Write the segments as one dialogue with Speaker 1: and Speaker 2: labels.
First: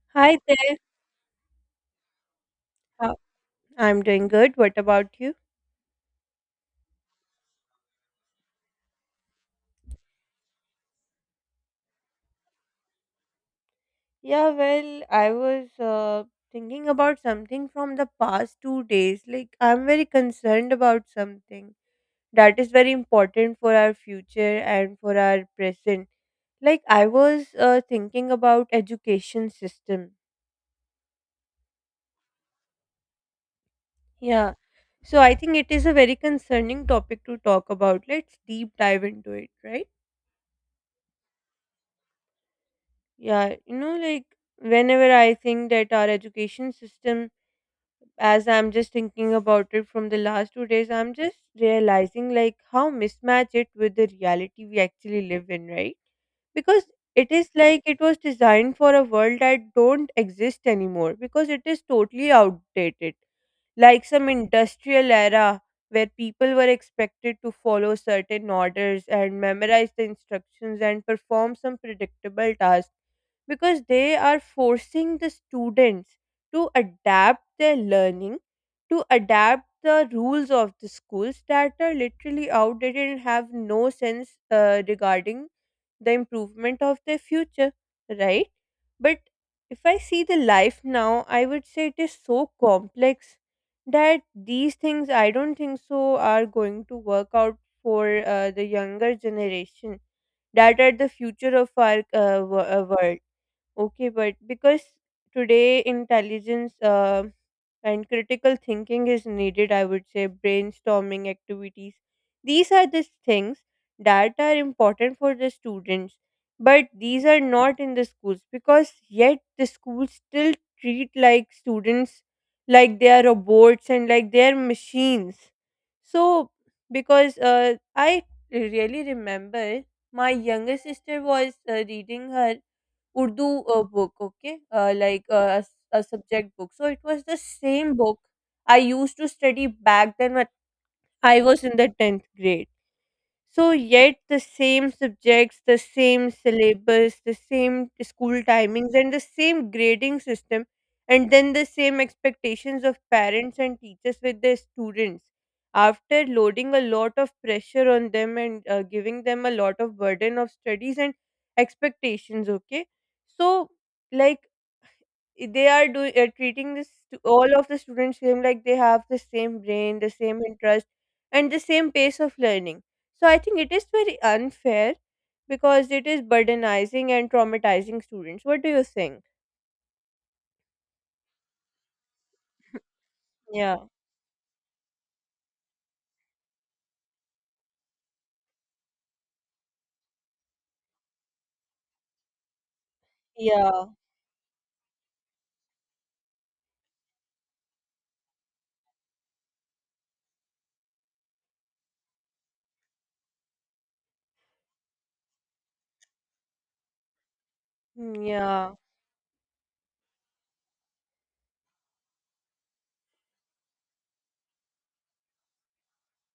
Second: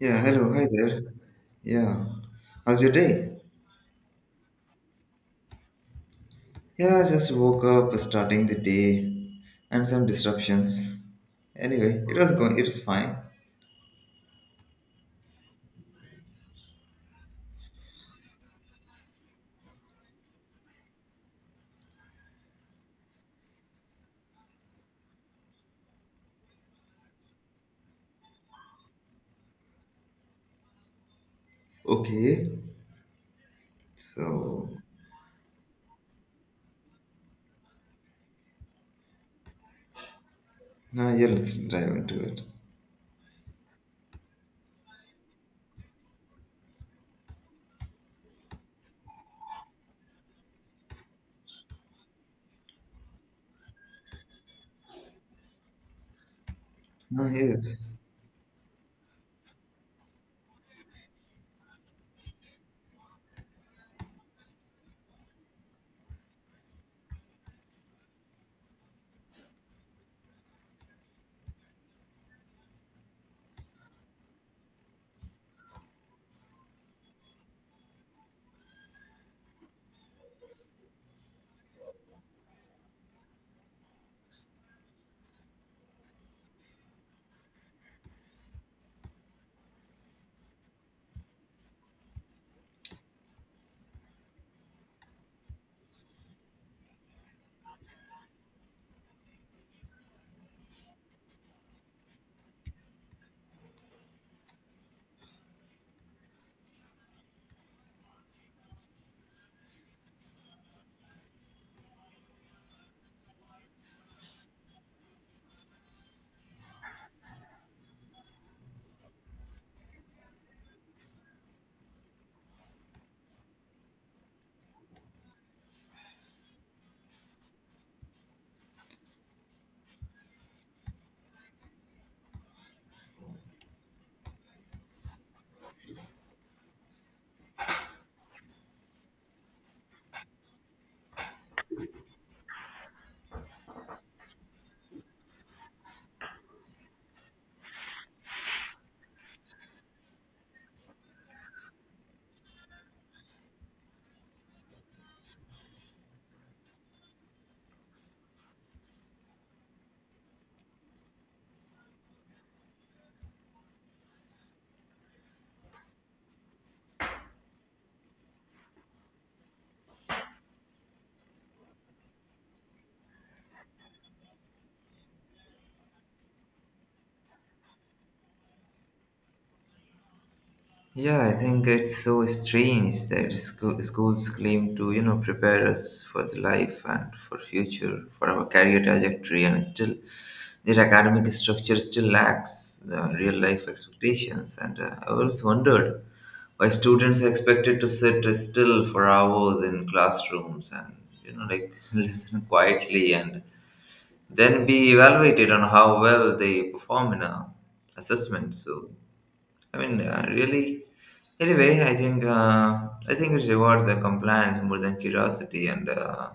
Speaker 1: Yeah,
Speaker 2: Hi
Speaker 1: hello, hi
Speaker 2: there.
Speaker 1: there. Yeah, how's your
Speaker 2: Uh,
Speaker 1: day?
Speaker 2: I'm doing good. What about you?
Speaker 1: Yeah, I just woke up starting the day and some disruptions. Anyway, it was fine.
Speaker 2: Yeah, well, I was thinking about something from the past 2 days. Like, I'm very concerned about something that is very important for our future and for our present. Like, I was thinking about education system.
Speaker 1: Okay,
Speaker 2: Yeah.
Speaker 1: so
Speaker 2: So I think it is a very concerning topic to talk about. Let's deep dive into it, right?
Speaker 1: now, yeah, let's dive into it.
Speaker 2: Yeah, like whenever I think that our education system, as I'm just thinking about it from the last 2 days, I'm just realizing like how mismatched it with the reality we actually live in, right? Because
Speaker 1: Ah,
Speaker 2: it is like
Speaker 1: yes.
Speaker 2: it was designed for a world that don't exist anymore because it is totally outdated, like some industrial era where people were expected to follow certain orders and memorize the instructions and perform some predictable tasks because they are forcing the students to adapt their learning, to adapt the rules of the schools that are literally outdated and have no sense regarding the improvement of their future, right? But if I see the life now, I would say it is so complex that these things, I don't think so, are going to work out for the younger generation that are the future of our world. Okay, but because today intelligence. And critical thinking is needed, I would say, brainstorming activities, these are the things that are important for the students, but these are not in the schools because yet the schools still treat like students, like they are robots and like they are machines. So because I really remember my younger sister was reading her Urdu book, okay, like a subject book. So it was the same book I used to study back then when I was in the 10th grade. So, yet the same subjects, the same syllabus, the same school timings, and the same grading system, and then the same expectations of parents and teachers with their students. After loading a lot of pressure on them and giving them a lot of burden of studies and expectations, okay? So, like, I- they are do treating this to all of the students same, like they have the same brain, the same interest, and the same pace of learning. So I think it is very unfair because it is burdenizing and traumatizing students. What do you think?
Speaker 1: Yeah, I think it's so strange that
Speaker 2: Yeah.
Speaker 1: schools claim to, you know, prepare us for the life and for future, for our career trajectory, and still their academic structure still lacks the real life
Speaker 2: Yeah.
Speaker 1: expectations. And I always wondered why students are expected to sit still for hours in classrooms and, you know, like listen quietly and then be evaluated on how well they perform in a
Speaker 2: Mm,
Speaker 1: assessment.
Speaker 2: yeah.
Speaker 1: So. I mean, really. Anyway, I think we reward the compliance more than curiosity, and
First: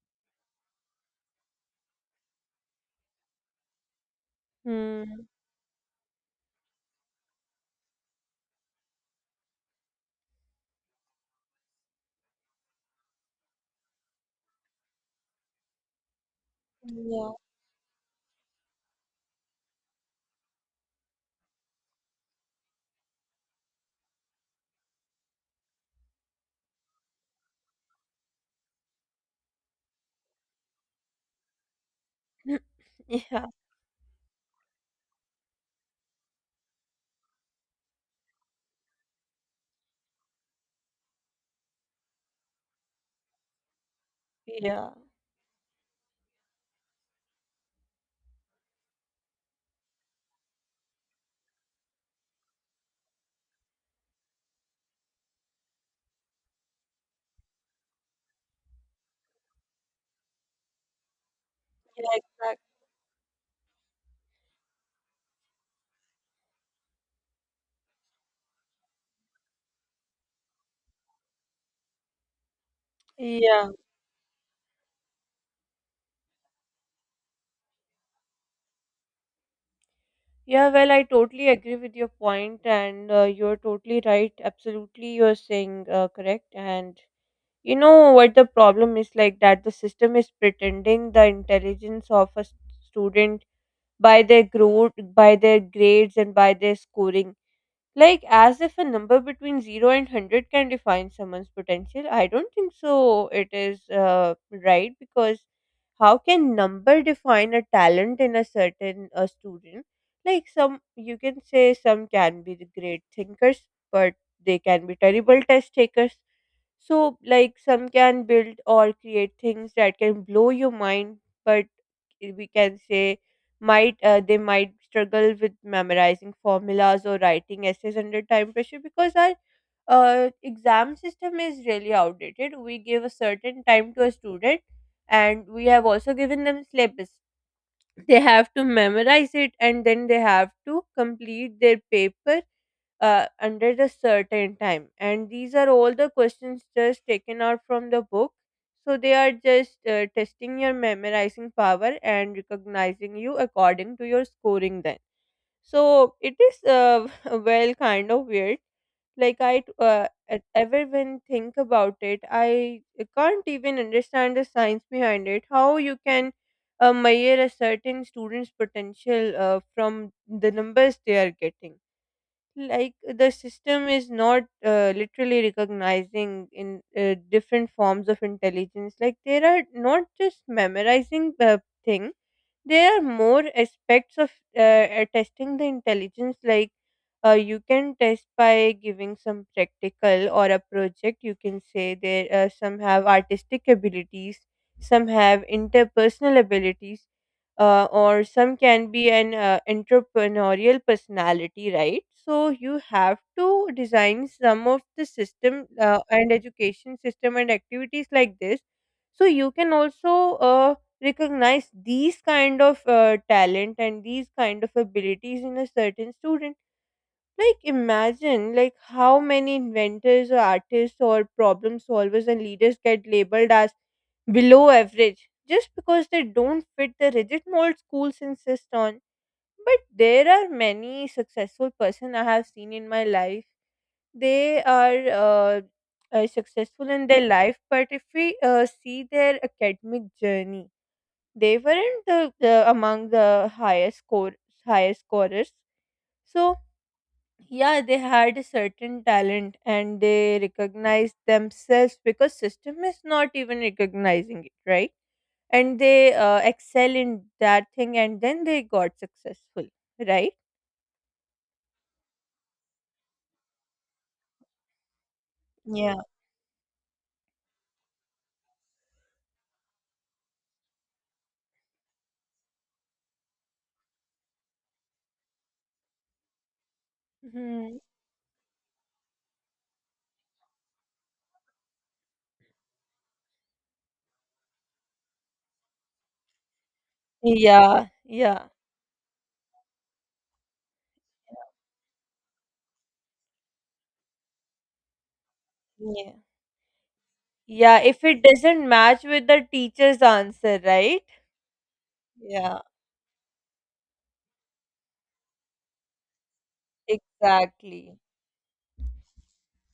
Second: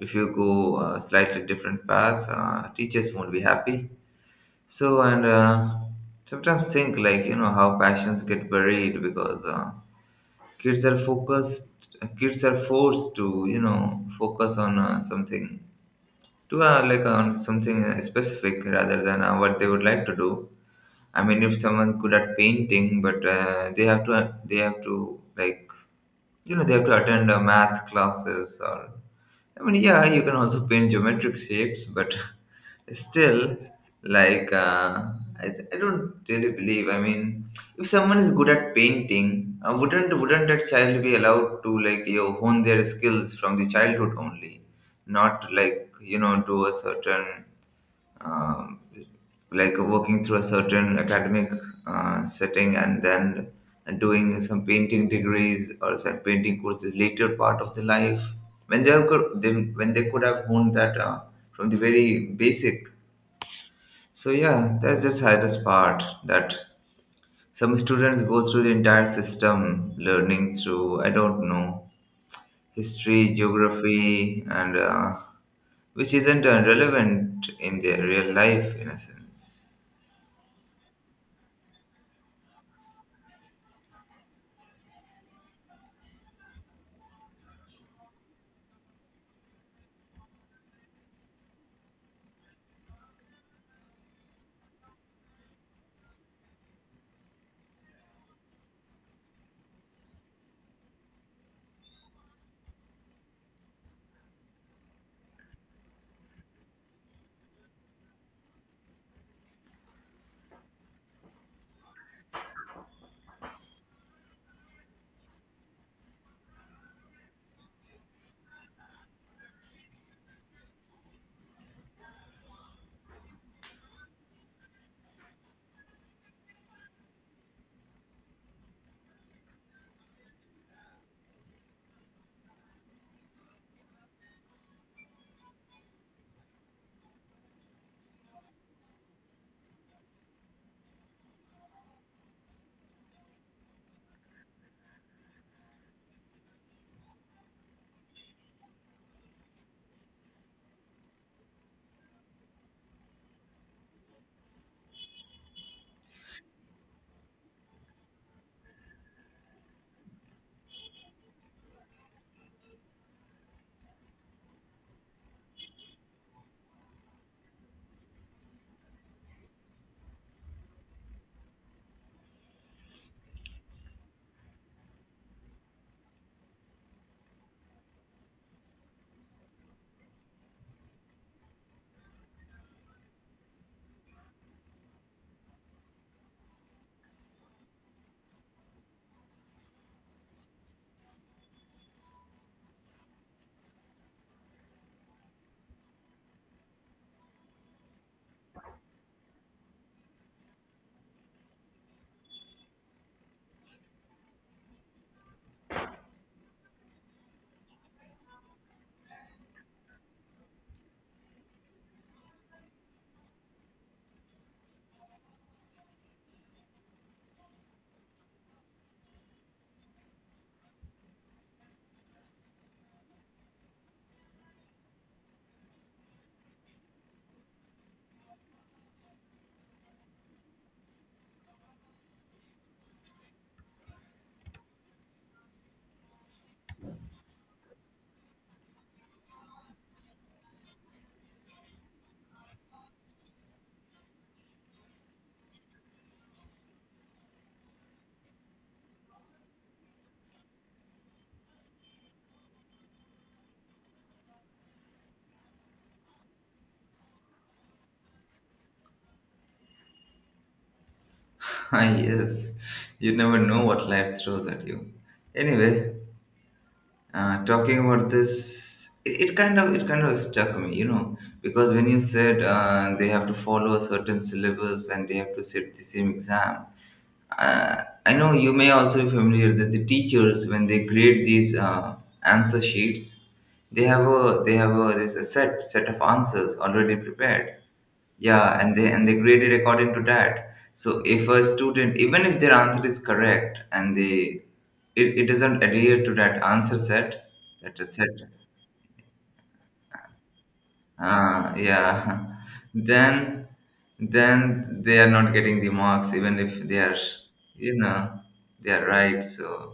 Speaker 1: if you go a slightly different path, teachers won't be happy. So, and
Speaker 2: Hmm.
Speaker 1: sometimes think like, you know, how passions get buried because kids are focused. Kids are forced to, you know, focus on something to like
Speaker 2: Yeah.
Speaker 1: on something specific rather than what they would like to do. I mean, if someone's good at painting, but they have to, like, you know, they have to attend math classes. Or I mean, yeah, you can also paint geometric shapes, but
Speaker 2: Yeah.
Speaker 1: still, like uh, I don't really believe. I mean, if someone is good at painting, wouldn't that child be allowed to, like, you know, hone their skills from the childhood only,
Speaker 2: Yeah.
Speaker 1: not, like, you know, do a certain um, like working through a certain academic setting and then doing some painting degrees or some painting courses later part of the life when they could have honed that from the
Speaker 2: Yeah.
Speaker 1: very
Speaker 2: Exactly.
Speaker 1: basic. So yeah, that's the saddest part that some students go through the entire system learning through, I don't know, history,
Speaker 2: Yeah.
Speaker 1: geography, and which isn't relevant in their real life in a sense.
Speaker 2: Yeah, well, I totally agree with your point, and you're totally right, absolutely, you're saying correct. And you know what the problem is, like that the system is pretending the intelligence of a student by their growth, by their grades, and by their scoring. Like as if a number between 0 and 100 can define someone's potential. I don't think so. It is right because how can number define a talent in a certain a student? Like some, you can say some can be the great thinkers, but they can be terrible test takers. So, like, some can build or create things that can blow your mind, but we can say might they might struggle with memorizing formulas or writing essays under time pressure because our exam system is really outdated. We give a certain time to a student, and we have also given them syllabus. They have to memorize it, and then they have to complete their paper under the certain time, and these are all the questions just taken out from the book. So they are just testing your memorizing power and recognizing you according to your scoring then. So it is well, kind of weird. Like ever when think about it, I can't even understand the science behind it, how you can measure a certain student's potential from the numbers they are getting. Like the system is not literally recognizing in different forms of intelligence, like they are not just memorizing the thing. There are more aspects of testing the intelligence. Like you can test by giving some practical or a project, you can say there some have artistic abilities, some have interpersonal abilities, or some can be an entrepreneurial personality, right? So you have to design some of the system and education system and activities like this, so you can also recognize these kind of talent and these kind of abilities in a certain student. Like imagine like how many inventors or artists or problem solvers and leaders get labeled as below average just because they don't fit the rigid mold schools insist on. But there are many successful person I have seen in my life. They are successful in their life, but if we see their academic journey, they weren't the among the highest scorers. So, yeah, they had a certain talent and they recognized themselves because system is not even recognizing it, right? And they excel in that thing, and then they got successful, right?
Speaker 1: Ah, yes, you never know what life throws at you. Anyway,
Speaker 2: Yeah.
Speaker 1: talking about this, it kind of stuck me, you know, because when you said they have to follow a certain syllabus and they have to sit the same exam.
Speaker 2: Hmm.
Speaker 1: uh, I know you may also be familiar that the teachers when they grade these answer sheets, they have a there's a set of answers already prepared.
Speaker 2: Yeah. Yeah.
Speaker 1: Yeah, and they, and they grade it according to that. So if a student, even if their answer is correct, and it doesn't adhere to
Speaker 2: Yeah.
Speaker 1: that answer set, that
Speaker 2: Yeah,
Speaker 1: is
Speaker 2: if
Speaker 1: set,
Speaker 2: it doesn't match with the teacher's answer, right?
Speaker 1: yeah,
Speaker 2: Yeah.
Speaker 1: then then they are not getting the marks even if they are, you
Speaker 2: Exactly.
Speaker 1: know, they are right. So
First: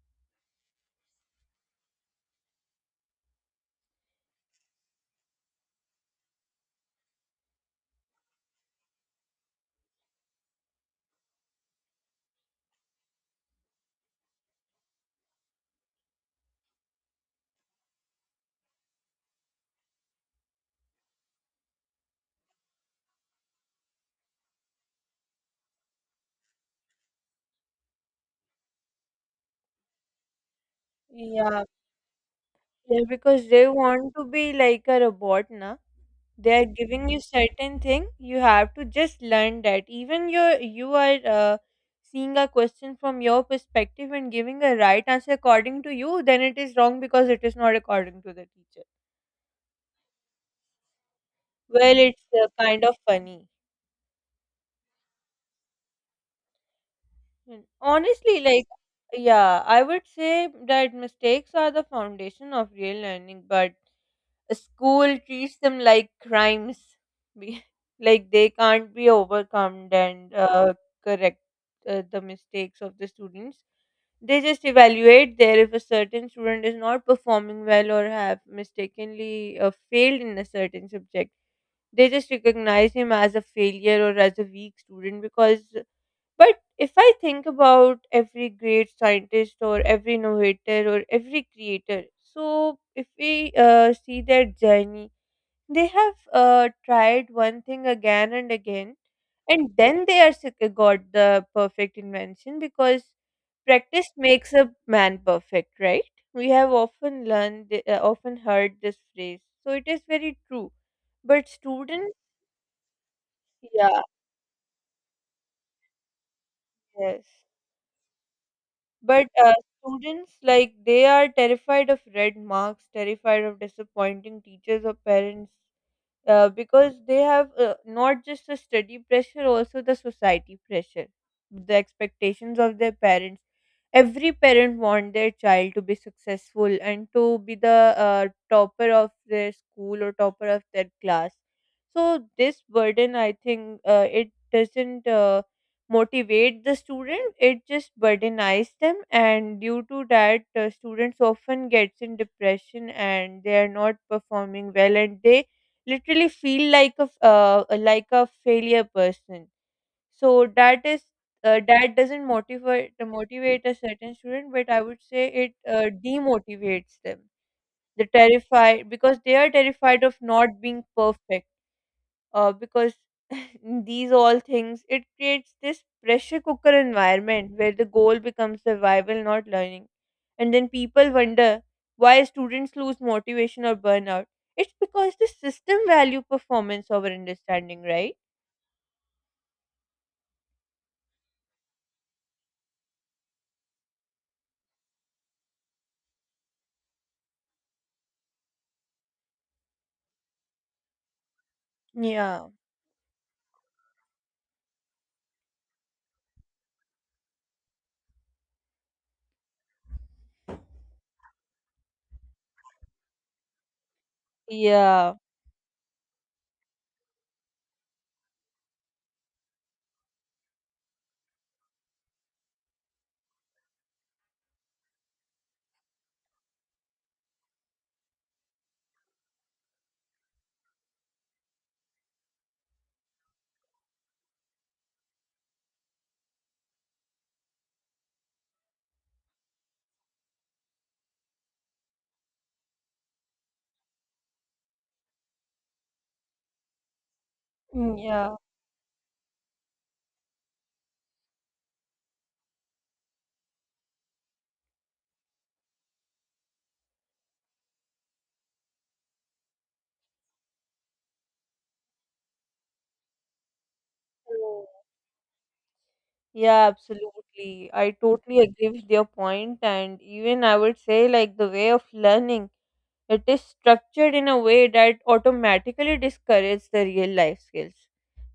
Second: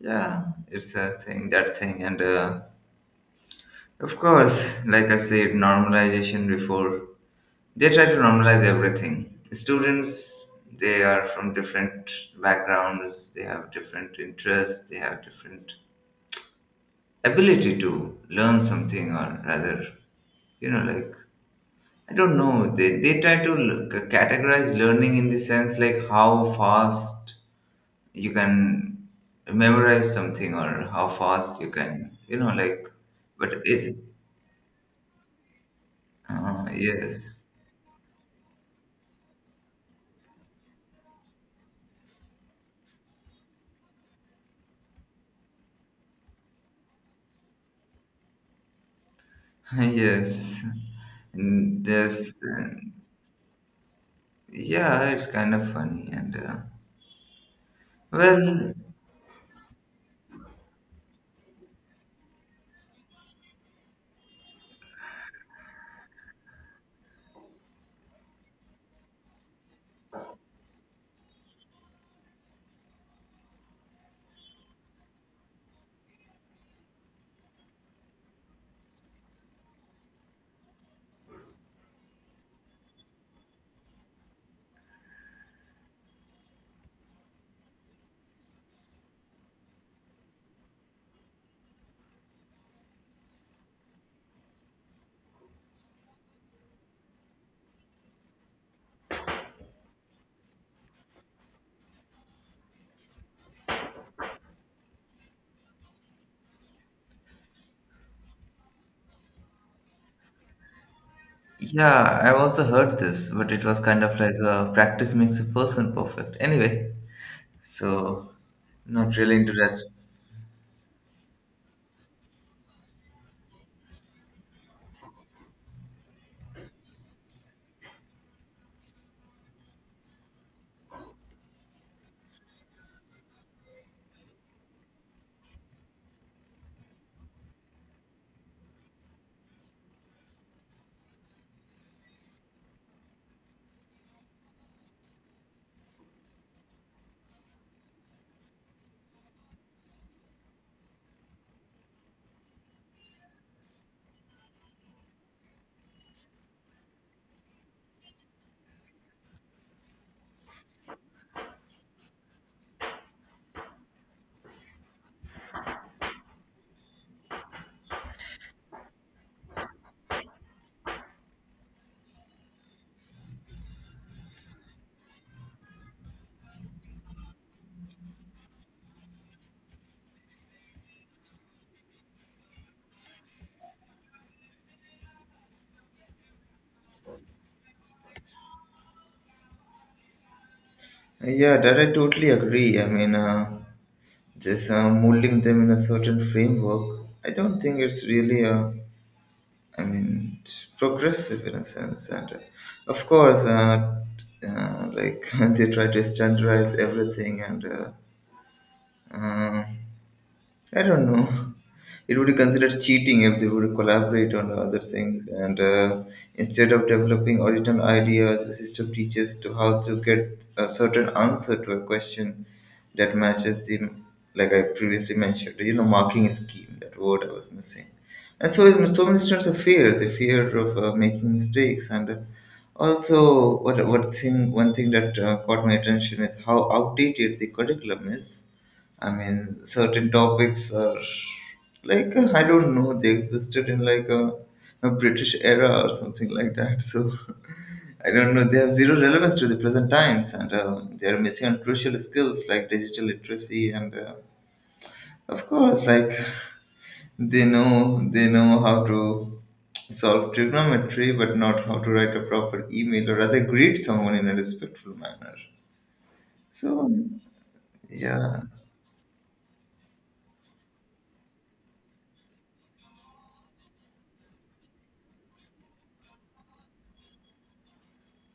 Speaker 1: yeah, it's a thing, that thing, and of course, like I said, normalization before, they try to normalize everything. Students, they are from different backgrounds, they have different interests, they have different ability to learn something, or rather, you know, like, I don't know, they try to categorize learning in the sense like how fast you can memorize something or how fast
Speaker 2: Yeah.
Speaker 1: you can, you know, like.
Speaker 2: Yeah, because
Speaker 1: But
Speaker 2: they
Speaker 1: it's
Speaker 2: want to be like a robot na. They are giving you
Speaker 1: yes.
Speaker 2: certain thing. You have to just learn that. Even you are seeing a question from your perspective and giving a right answer according to you, then it is wrong because it is not according to the teacher.
Speaker 1: Yes. And
Speaker 2: Well, it's
Speaker 1: there's
Speaker 2: kind of funny.
Speaker 1: yeah, it's kind of funny. And
Speaker 2: Mm. Honestly, like,
Speaker 1: well,
Speaker 2: yeah, I would say that mistakes are the foundation of real learning, but school treats them like crimes. be- like they can't be overcome, and correct the mistakes of the students. They just evaluate there if a certain student is not performing well or have mistakenly failed in a certain subject, they just recognize him as a failure or as a weak student. Because but if I think about every great scientist or every innovator or every creator, so if we see their journey, they have tried one thing again and again, and then they are got the perfect invention because practice makes a man perfect, right? We have often heard this phrase, so it is very true. But students,
Speaker 1: yeah, I've also heard this, but it was
Speaker 2: yeah,
Speaker 1: kind of like, practice makes a person perfect. Anyway,
Speaker 2: yes,
Speaker 1: so not
Speaker 2: but
Speaker 1: really into that.
Speaker 2: students, like, they are terrified of red marks, terrified of disappointing teachers or parents. Because they have not just the study pressure, also the society pressure, the expectations of their parents. Every parent want their child to be successful and to be the topper of their school or topper of their class. So this burden, I think, it doesn't motivate the student, it just burdenize them, and due to that, students often gets in depression and they are not performing well, and they literally feel like a failure person. So that is that doesn't motivate a certain student, but I would say it demotivates them. They're terrified because they are terrified of not being perfect, because these all things, it creates this pressure cooker environment where the goal becomes survival, not learning. And then people wonder why students lose motivation or burnout. It's because the system value performance over understanding, right?
Speaker 1: Yeah, that I totally agree. I mean, just molding them in a certain framework, I don't think it's really, I mean, progressive in a sense. And
Speaker 2: Yeah.
Speaker 1: of course, like they try to standardize everything, and uh, I don't know. It would be considered cheating if they would collaborate on other
Speaker 2: Yeah.
Speaker 1: things. And instead of developing original ideas, the system teaches to how to get a certain answer to a question that matches the, like I previously mentioned, you know, marking scheme, that word I was missing. And so, so many the fear of making mistakes. And also, one thing that caught my attention is how outdated the curriculum is. I mean, certain topics are I don't know, they existed in a British era or something like that. So
Speaker 2: Mm,
Speaker 1: I don't
Speaker 2: yeah.
Speaker 1: know, they have zero relevance to the present times, and they are missing on crucial skills like digital literacy and of course, like, they know how to solve trigonometry but not how to write a proper email or rather greet someone in a
Speaker 2: Mm.
Speaker 1: respectful manner.
Speaker 2: Yeah,
Speaker 1: So
Speaker 2: absolutely. I totally
Speaker 1: yeah,
Speaker 2: agree with your point, and even I would say, like, the way of learning, it is structured in a way that automatically discourages the real life skills.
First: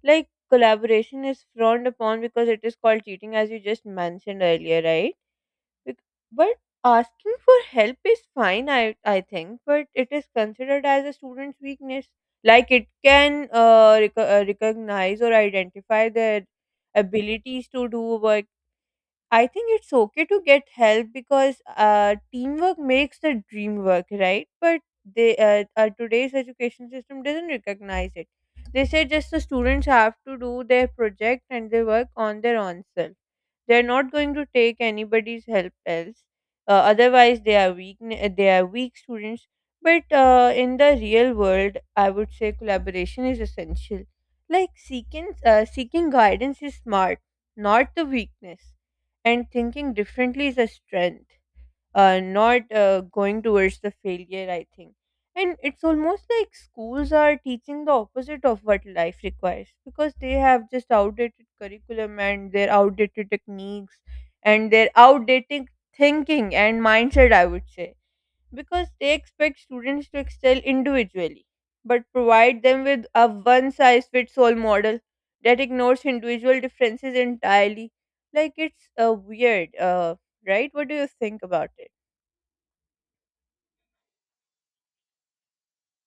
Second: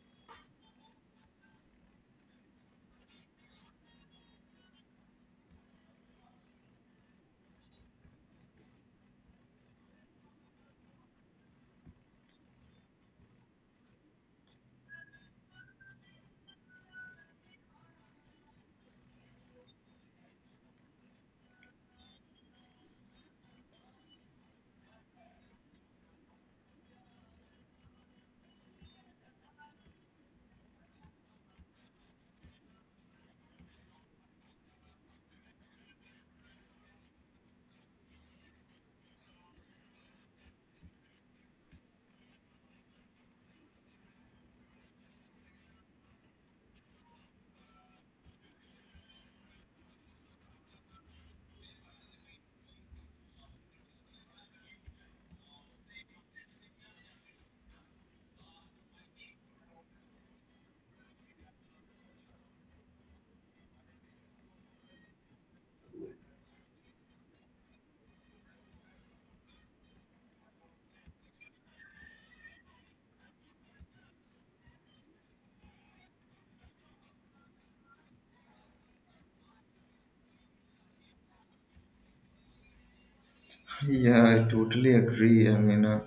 Speaker 2: Like collaboration is frowned upon because it is called cheating, as you just mentioned earlier, right? Bec- But asking for help is fine, I think, but it is considered as a student's weakness. Like it can recognize or identify their abilities to do work. I think it's okay to get help because teamwork makes the dream work, right? But they today's education system doesn't recognize it. They say just the students have to do their project and they work on their own self. They're not going to take anybody's help else. Otherwise, they are weak. They are weak students. But in the real world, I would say collaboration is essential. Like seeking guidance is smart, not the weakness, and thinking differently is a strength, not going towards the failure, I think. And it's almost like schools are teaching the opposite of what life requires because they have just outdated curriculum and their outdated techniques and their outdated thinking and mindset, I would say. Because they expect students to excel individually but provide them with a one size fits all model that ignores individual differences entirely. Like it's weird, right? What do you think about it?
Speaker 1: yeah, I totally agree. I mean.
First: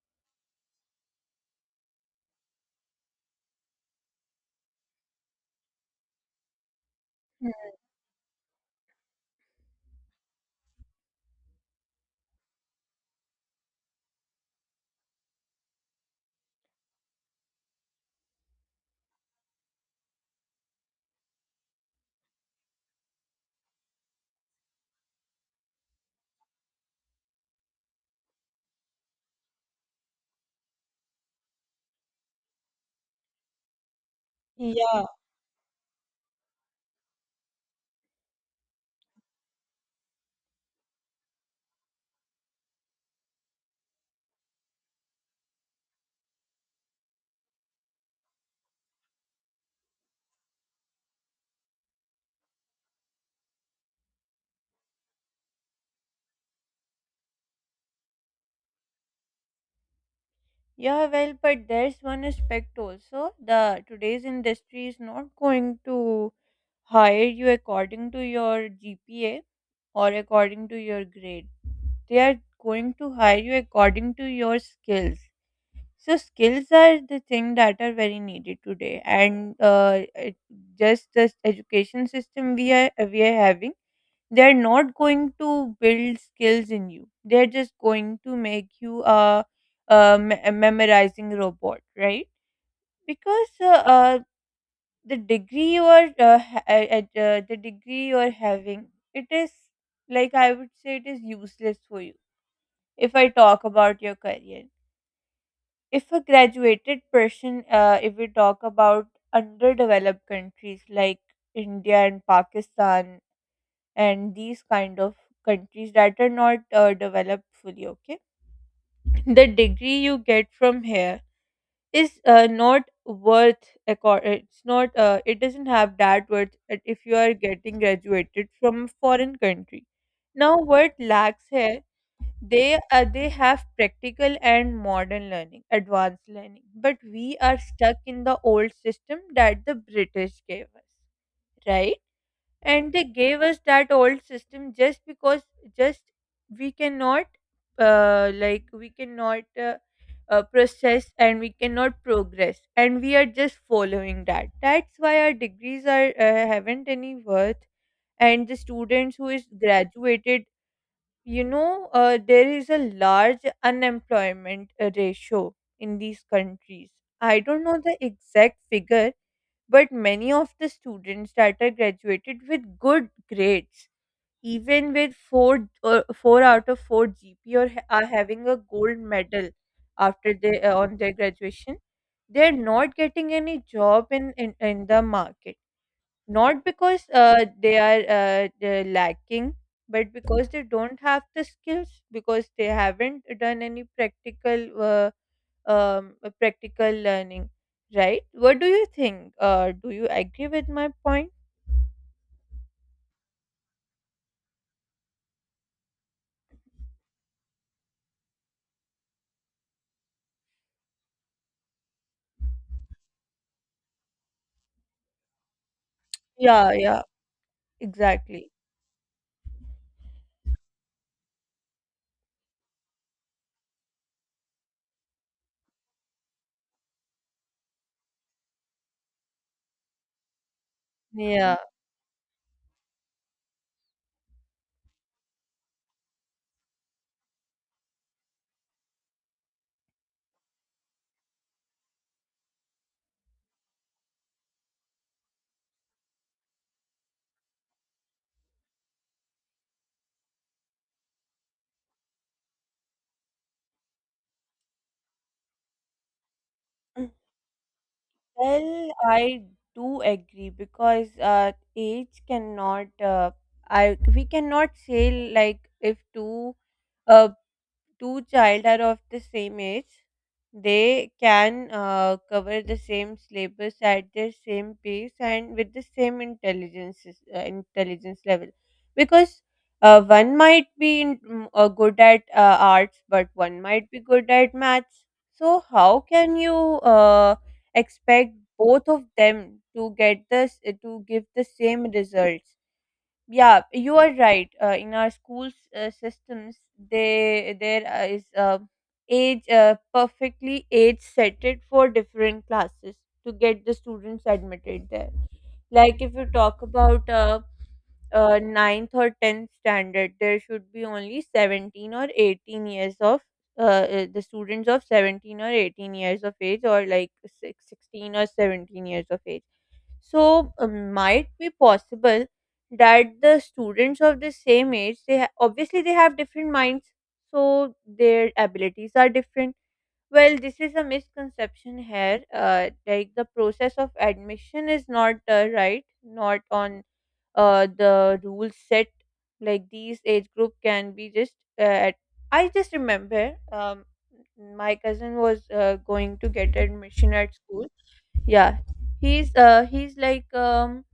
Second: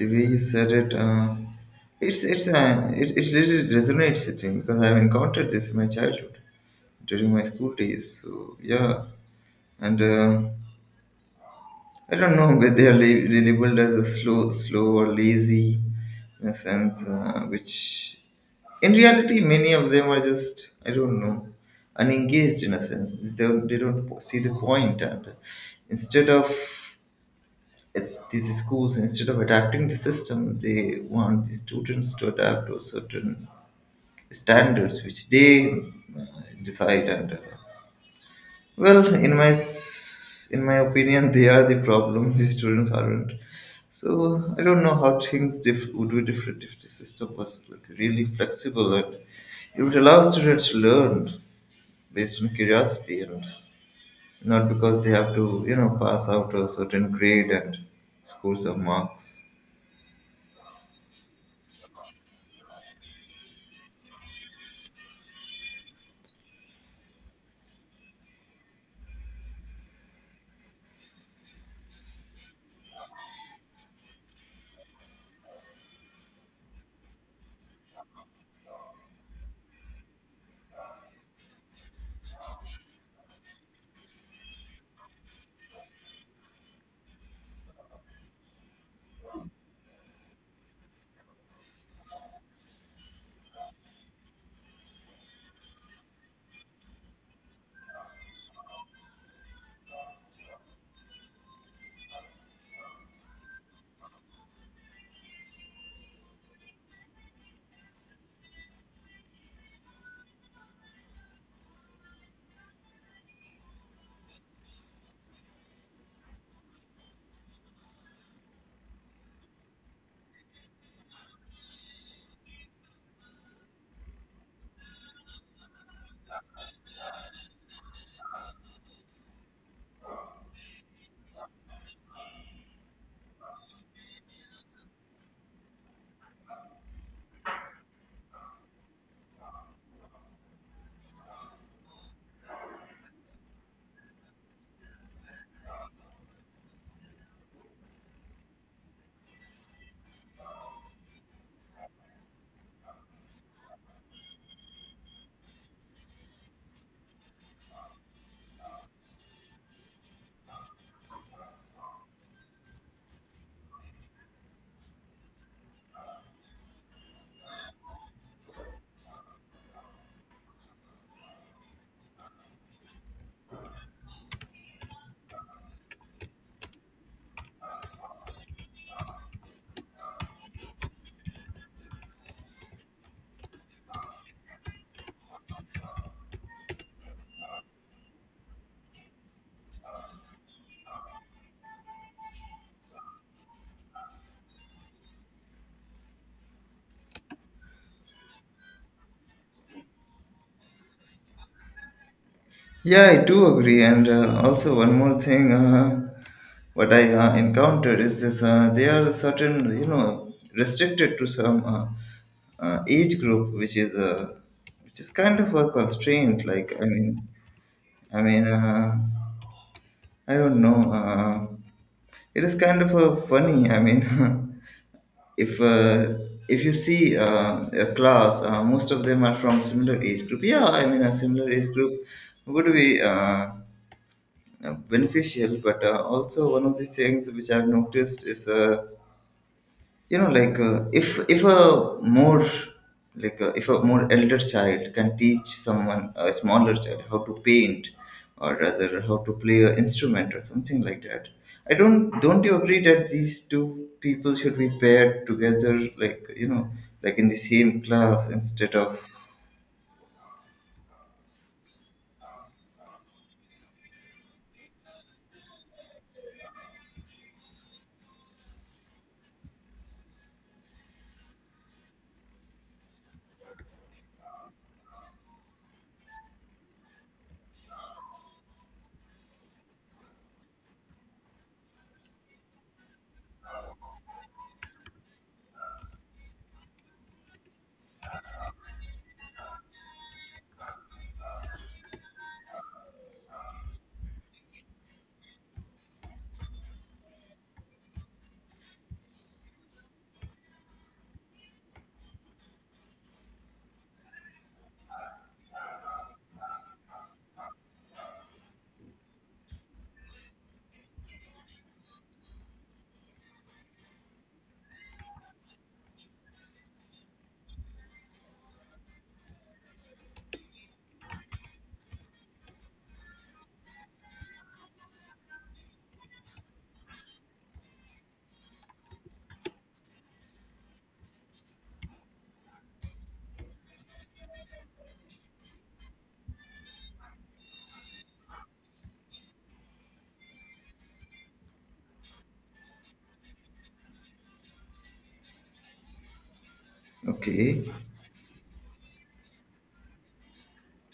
Speaker 1: The way you said it, it's it really resonates with me because I've encountered this in my childhood during my
Speaker 2: Mm.
Speaker 1: school days. So yeah, and I don't know whether they are labeled as a slow or lazy in a sense, which in reality many of them are just, I don't know, unengaged in a sense. They don't po- see the point, and instead of, it's these schools instead of adapting the system they want the students to adapt to certain standards
Speaker 2: Yeah.
Speaker 1: which they uh, decide. And well, in my in my opinion, they are the problem, the students aren't. So I don't know how things would be different if the system was like really flexible and it would allow students to learn based on curiosity and not because they have to, you know, pass out a certain grade and scores or marks.
Speaker 2: Yeah, well, but there's one aspect also. The today's industry is not going to hire you according to your GPA or according to your grade. They are going to hire you according to your skills. So skills are the thing that are very needed today, and it, just the education system we are having, they are not going to build skills in you. They are just going to make you a, a memorizing robot, right? Because uh, the degree you are the degree you are having, it is like I would say it is useless for you. If I talk about your career, if a graduated person, if we talk about underdeveloped countries like India and Pakistan and these kind of countries that are not developed fully, okay, the degree you get from here is not worth it's not it doesn't have that worth that if you are getting graduated from a foreign country. Now what lacks here, they have practical and modern learning, advanced learning, but we are stuck in the old system that the British gave us, right? And they gave us that old system just because, just, we cannot, like we cannot, process, and we cannot progress, and we are just following that. That's why our degrees are haven't any worth. And the students who is graduated, you know, there is a large unemployment ratio in these countries. I don't know the exact figure, but many of the students that are graduated with good grades, even with 4 or 4 out of 4 GP or are having a gold medal after they, on their graduation, they're not getting any job in the market. Not because they are they're lacking, but because they don't have the skills, because they haven't done any practical, practical learning, right? What do you think, do you agree with my point?
Speaker 1: Yeah, I do agree. And also, one more thing, what I encountered is this: they are certain, you know, restricted to some age group, which is kind of a constraint. Like,
Speaker 2: Yeah,
Speaker 1: I
Speaker 2: yeah,
Speaker 1: mean, I mean,
Speaker 2: exactly.
Speaker 1: I don't know. It is kind of a funny. I mean, if uh, if you see a class, most of them are from similar age group. Yeah, I mean, a similar
Speaker 2: Yeah.
Speaker 1: age group would be beneficial, but also one of the things which I've noticed is you know, like, if a more like if a more elder child can teach someone, a smaller child, how to paint or rather how to play an instrument or something like that, I don't you agree that these two people should be paired together, like, you know,
Speaker 2: Mm.
Speaker 1: like in the same class instead
Speaker 2: Well,
Speaker 1: of.
Speaker 2: I do agree, because age cannot, I, we cannot say like if two, uh, two child are of the same age, they can cover the same syllabus at the same pace and with the same intelligence, intelligence level. Because one might be in, good at arts, but one might be good at maths. So how can you uh, expect both of them to get this to give the same results? Yeah, you are right. Uh, in our schools, systems, they there is age, perfectly age setted for different classes to get the students admitted there. Like if you talk about ninth or 10th standard, there should be only 17 or 18 years of, uh, the students of 17 or 18 years of age, or like sixteen or 17 years of age. So might be possible that the students of the same age, obviously they have different minds, so their abilities are different. Well, this is a misconception here. Like the process of admission is not right, not on the rules set. Like these age group can be just, uh, at. I just remember my cousin was going to get admission at
Speaker 1: Okay.
Speaker 2: school. Yeah, he's like um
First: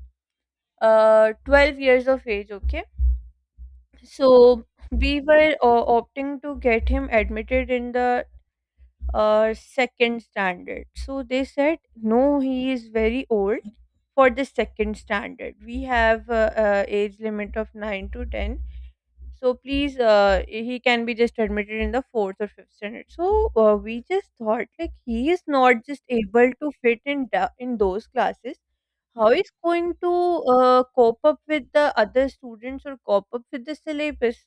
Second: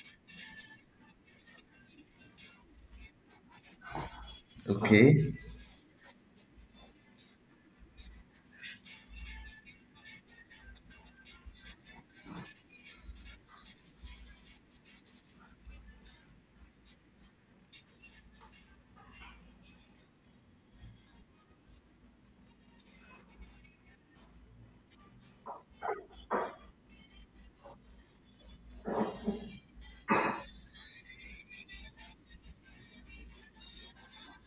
Speaker 2: uh 12 years of age, okay? So we
Speaker 1: Okay.
Speaker 2: were opting to get him admitted in the second standard. So they said no, he is very old for the second standard. We have age limit of 9 to 10, so please he can be just admitted in the fourth or fifth standard. So we just thought like he is not just able to fit in the, in those classes. How is going to cope up with the other students or cope up with the syllabus?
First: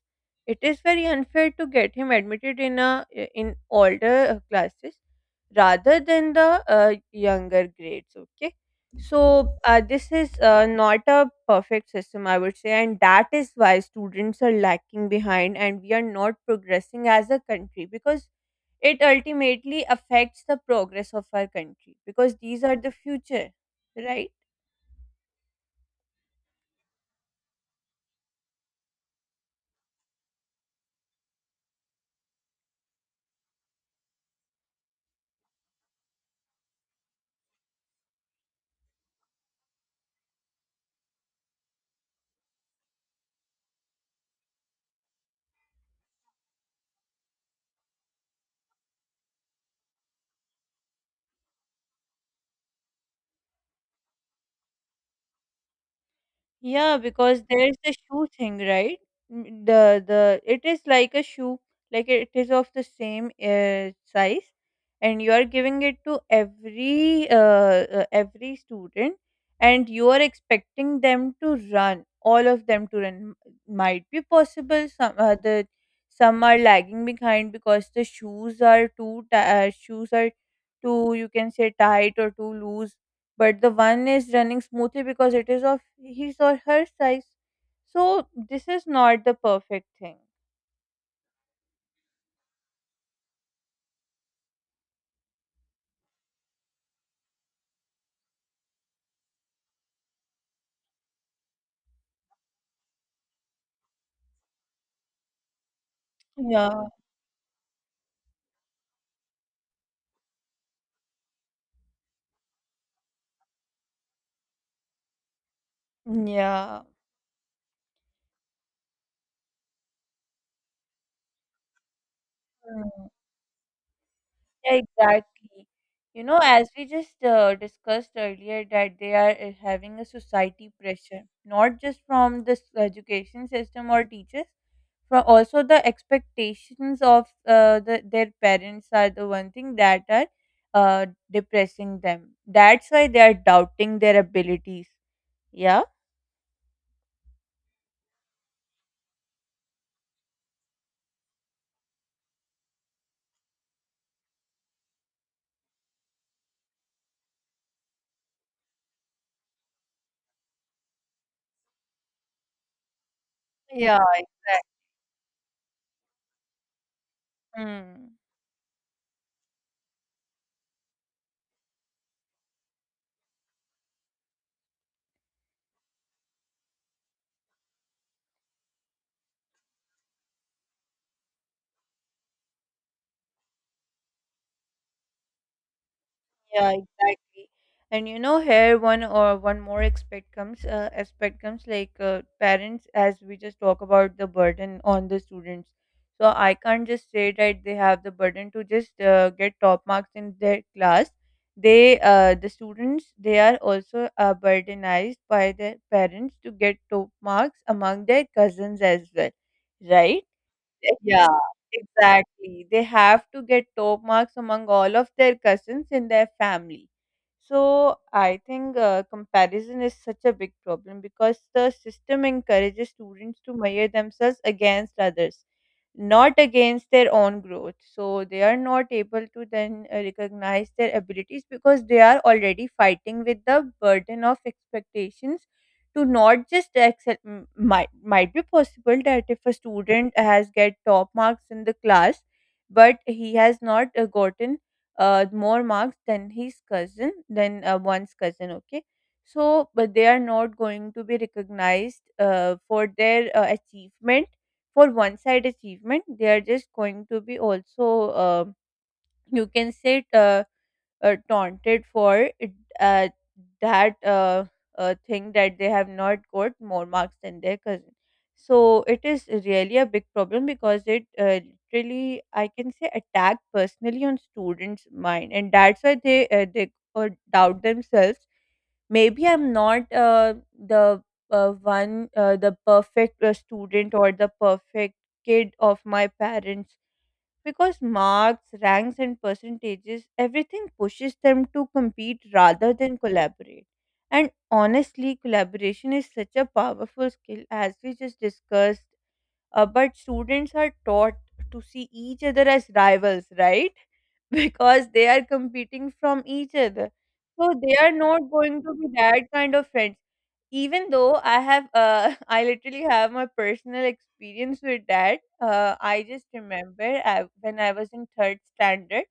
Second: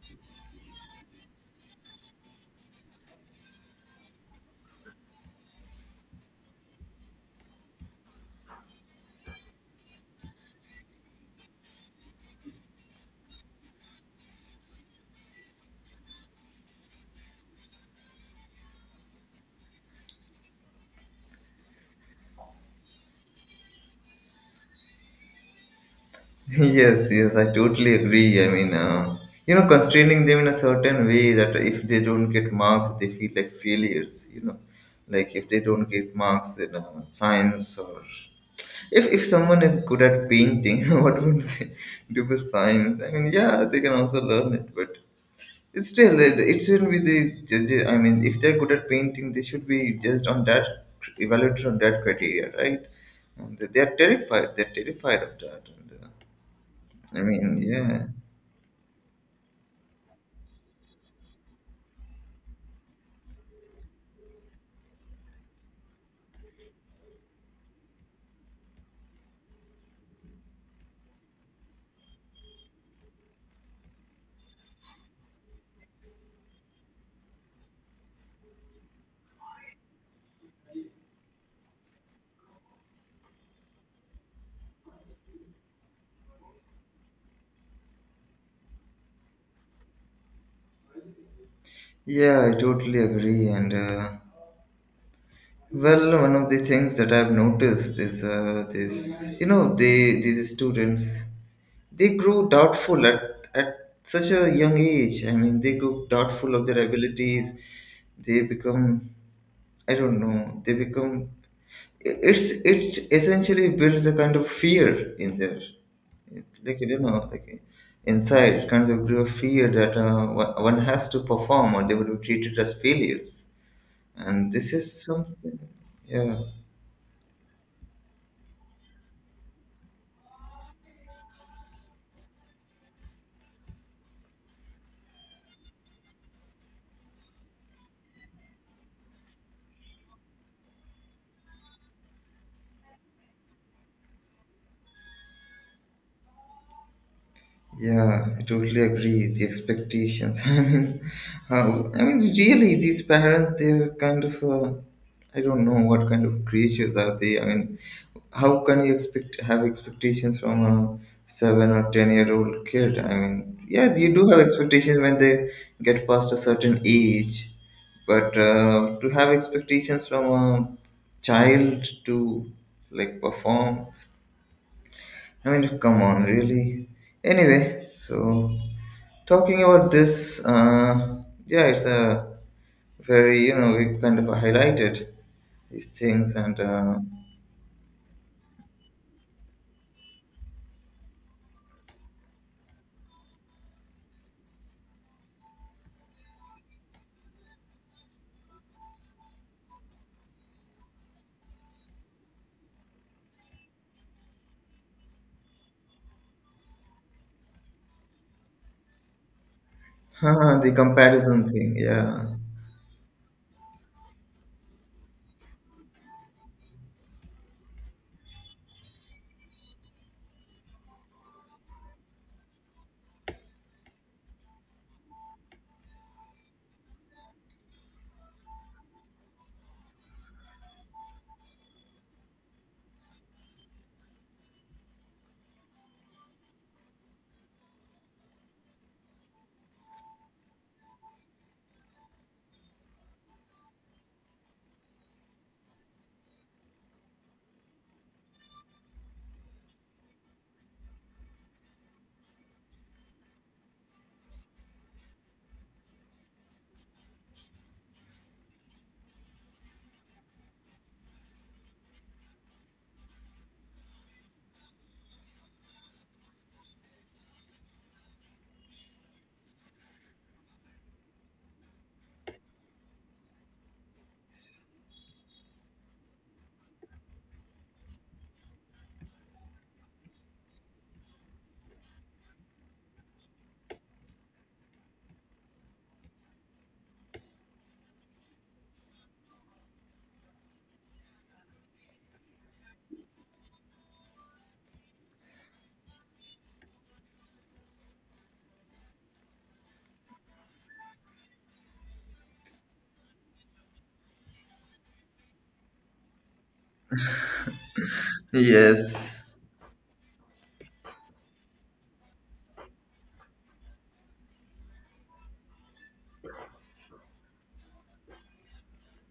Speaker 2: It is very unfair to get him admitted in a, in older classes rather than the younger grades, okay? So, this is not a perfect system, I would say, and that is why students are lacking behind and we are not progressing as a country, because it ultimately affects the progress of our country, because these are the future, right?
Speaker 1: Yes, yes, I totally agree. I mean, you know, constraining them in a certain way that if they don't get marks, they feel like failures. You know, like if they don't get marks in science, or if someone is good at painting, what would they do for science? I mean, yeah, they can also learn it, but it shouldn't be the judge. I mean, if they're good at painting, they should be judged on that, evaluated on that criteria, right? And they are terrified. They're terrified of that. And,
Speaker 2: Yeah,
Speaker 1: I
Speaker 2: because
Speaker 1: mean,
Speaker 2: there's the
Speaker 1: yeah,
Speaker 2: shoe thing, right? Mm, the it is like a shoe. Like it is of the same size, and you are giving it to every student, and you are expecting them to run, all of them to run. Might be possible some, the some are lagging behind because the shoes are too shoes are too, you can say, tight or too loose, but the one is running smoothly because it is of his or her size. So this is not the perfect thing.
Speaker 1: yeah, I totally agree. And well, one of the things that I've noticed is this, you know, they these students, they grow doubtful at such a young age. I mean, they grow doubtful of their
Speaker 2: Yeah.
Speaker 1: abilities. They become, I don't know, they become. It's it essentially builds a kind of fear in there, like,
Speaker 2: Yeah.
Speaker 1: you don't know, like, inside kind of grew a fear that one has to perform or they would be treated as
Speaker 2: Mm.
Speaker 1: failures, and this
Speaker 2: Yeah,
Speaker 1: is something.
Speaker 2: exactly. You know,
Speaker 1: Yeah,
Speaker 2: as we just discussed earlier, that they are having a society pressure, not just from this education system or teachers, but also the expectations of their parents are the one thing that are depressing them. That's why they are doubting their abilities. Yeah.
Speaker 1: yeah, I totally agree. The expectations. I mean, how, I mean, really, these parents, they're kind of I don't know what kind of creatures are they. I mean, how can you expect, have expectations from a 7 or 10 year old kid? I mean, yeah,
Speaker 2: Yeah,
Speaker 1: you do have
Speaker 2: exactly.
Speaker 1: expectations when they get past a certain age,
Speaker 2: Mm.
Speaker 1: but to have expectations from a child to like perform, I mean, come on, really. Anyway, so talking about this, yeah, it's a very, you know, we kind of highlighted these things, and
Speaker 2: Yeah, exactly. And you know, here one more aspect comes, like parents, as we just talk about the burden on the students. So I can't just say that they have the burden to just get top marks in their class. They, the students, they are also burdenized by their parents to get top marks among their cousins as well, right?
Speaker 1: the
Speaker 2: Yeah,
Speaker 1: comparison thing, yeah.
Speaker 2: exactly. They have to get top marks among all of their cousins in their family. So I think comparison is such a big problem because the system encourages students to measure themselves against others, not against their own growth. So they are not able to then recognize their abilities because they are already fighting with the burden of expectations to not just might be possible that if a student has get top marks in the class, but he has not gotten more marks than his cousin, than one's cousin, okay? So, but they are not going to be recognized for their achievement. For one side achievement, they are just going to be also uh, you can say it, taunted for it, uh, that thing that they have not got more marks than their cousin. So it is really a big problem, because it literally, I can say, attack personally on students' mind, and that's why they doubt themselves. Maybe I'm not the perfect student or the perfect kid of my parents, because marks, ranks, and percentages, everything pushes them to compete rather than collaborate. And honestly, collaboration is such a powerful skill, as we just discussed. But students are taught to see each other as rivals, right? Because they are competing from each other. So they are not going to be
Speaker 1: Yes.
Speaker 2: that kind of friends. Even though I have, I literally have my personal experience with that. I just remember I, when I was in third standard,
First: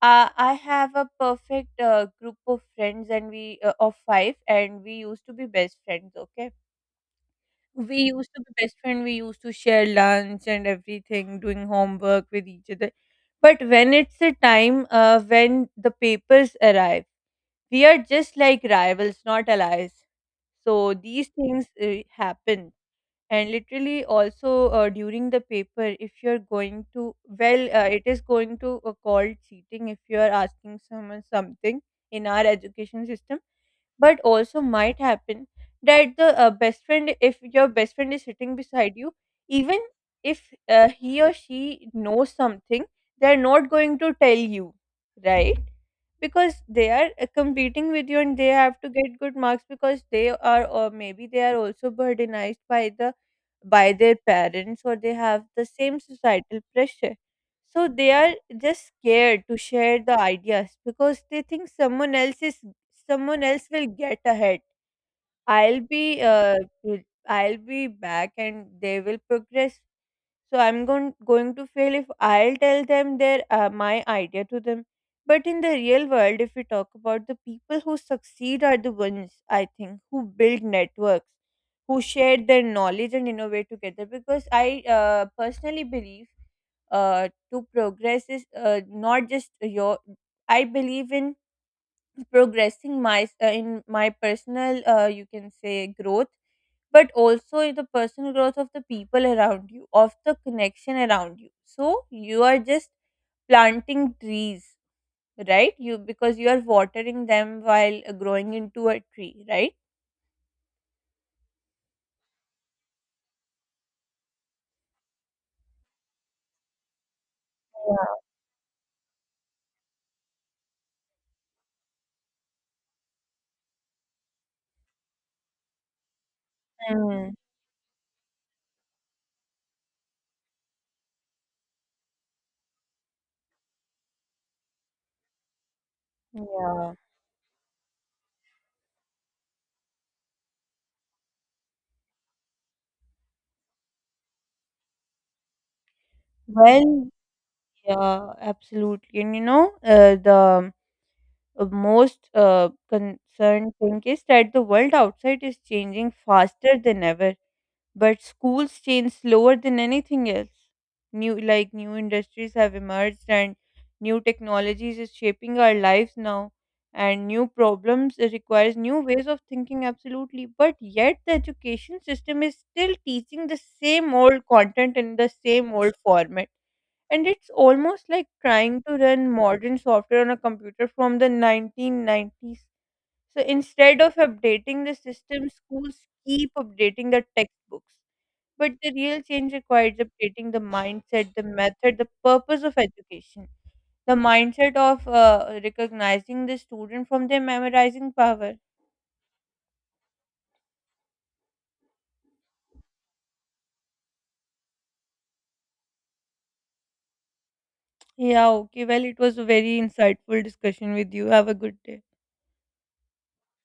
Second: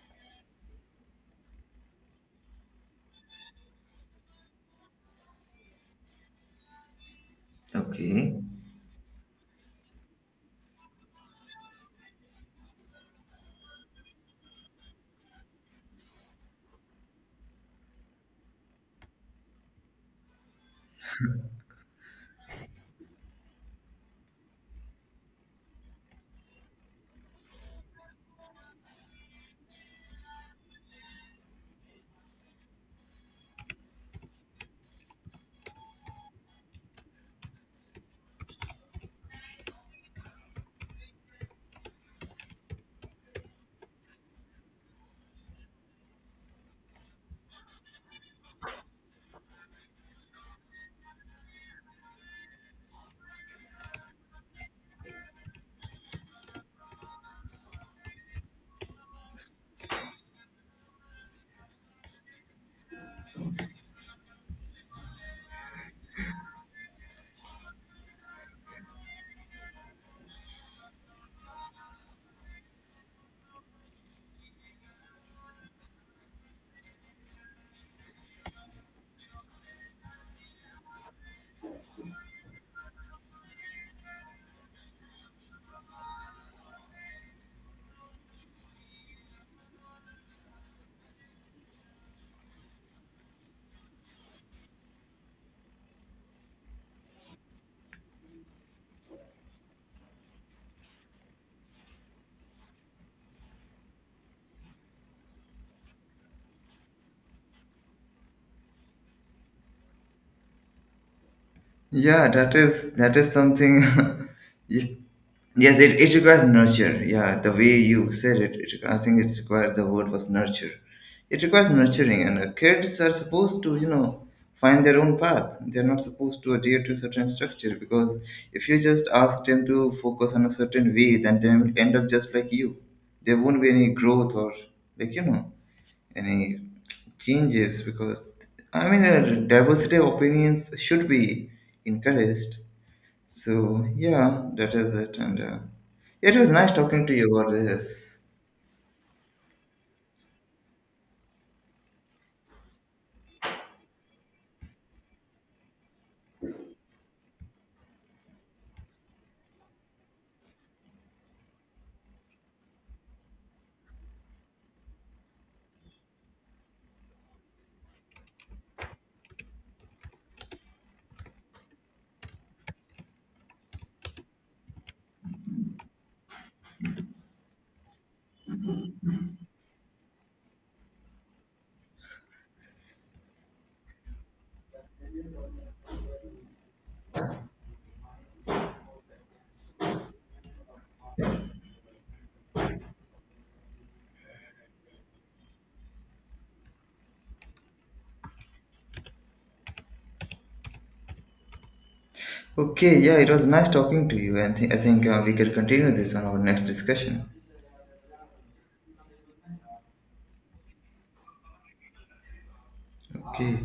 Speaker 2: I have a perfect group of friends, and we of five, and we used to be best friends. Okay, we used
Speaker 1: Okay.
Speaker 2: to be best friend, we used to share lunch and everything, doing homework with each other. But when it's a time, when the papers arrive, we are just like rivals, not allies. So these things happen. And literally also during the paper, if you're going to, it is going to called cheating if you are asking someone something, in our education system. But also might happen that the best friend, if your best friend is sitting beside you, even if he or she knows something, they're not going to tell you, right? Because they are competing with you, and they have to get good marks, because they are, or maybe they are also burdenized by the, by their parents, or they have the same societal pressure. So they are just scared to share the ideas because they think someone else will get ahead. I'll be I'll be back, and they will progress. So I'm going to fail if I'll tell them their, my idea to them. But in the real world, if we talk about the people who succeed are the ones, I think, who build networks, who share their knowledge and innovate together. Because I, personally believe, to progress is, not just your I believe in progressing my personal, you can say, growth, but also the personal growth of the people around you, of the connection around you. So you are just planting trees, right? You, because you are watering them while growing into a tree, right?
Speaker 1: Yeah, that is something. You? Yes, it requires nurture. Yeah, the way you
Speaker 2: Yeah.
Speaker 1: said it, it, I think it requires, the word was nurture. It requires nurturing, and kids are supposed to, you know, find their own path. They're not supposed to adhere to certain
Speaker 2: Mm,
Speaker 1: structure because if you just ask them to focus on a certain way, then they will end up just like you. There won't be any growth or, like, you know, any
Speaker 2: yeah.
Speaker 1: changes because, I mean, diversity of opinions should be encouraged. So yeah, that is it. And it was nice talking
Speaker 2: Well,
Speaker 1: to you about this.
Speaker 2: yeah, absolutely. And you know, the most concerned thing is that the world outside is changing faster than ever, but schools change slower than anything else. New, like new industries have emerged, and new technologies is shaping our lives now, and new problems, it requires new ways of thinking, absolutely, but yet the education system is still teaching the same old content in the same old format. And it's almost like trying to run modern software on a computer from the 1990s. So instead of updating the system, schools keep updating the textbooks, but the real change requires updating the mindset, the method, the purpose of education. The mindset of recognizing the student from their memorizing power.
Speaker 1: Okay, yeah, it was nice talking to you, and I think we could continue this on our next discussion.
Speaker 2: Yeah, okay. Well, it was a very insightful discussion with you. Have a good day.
Speaker 1: Okay.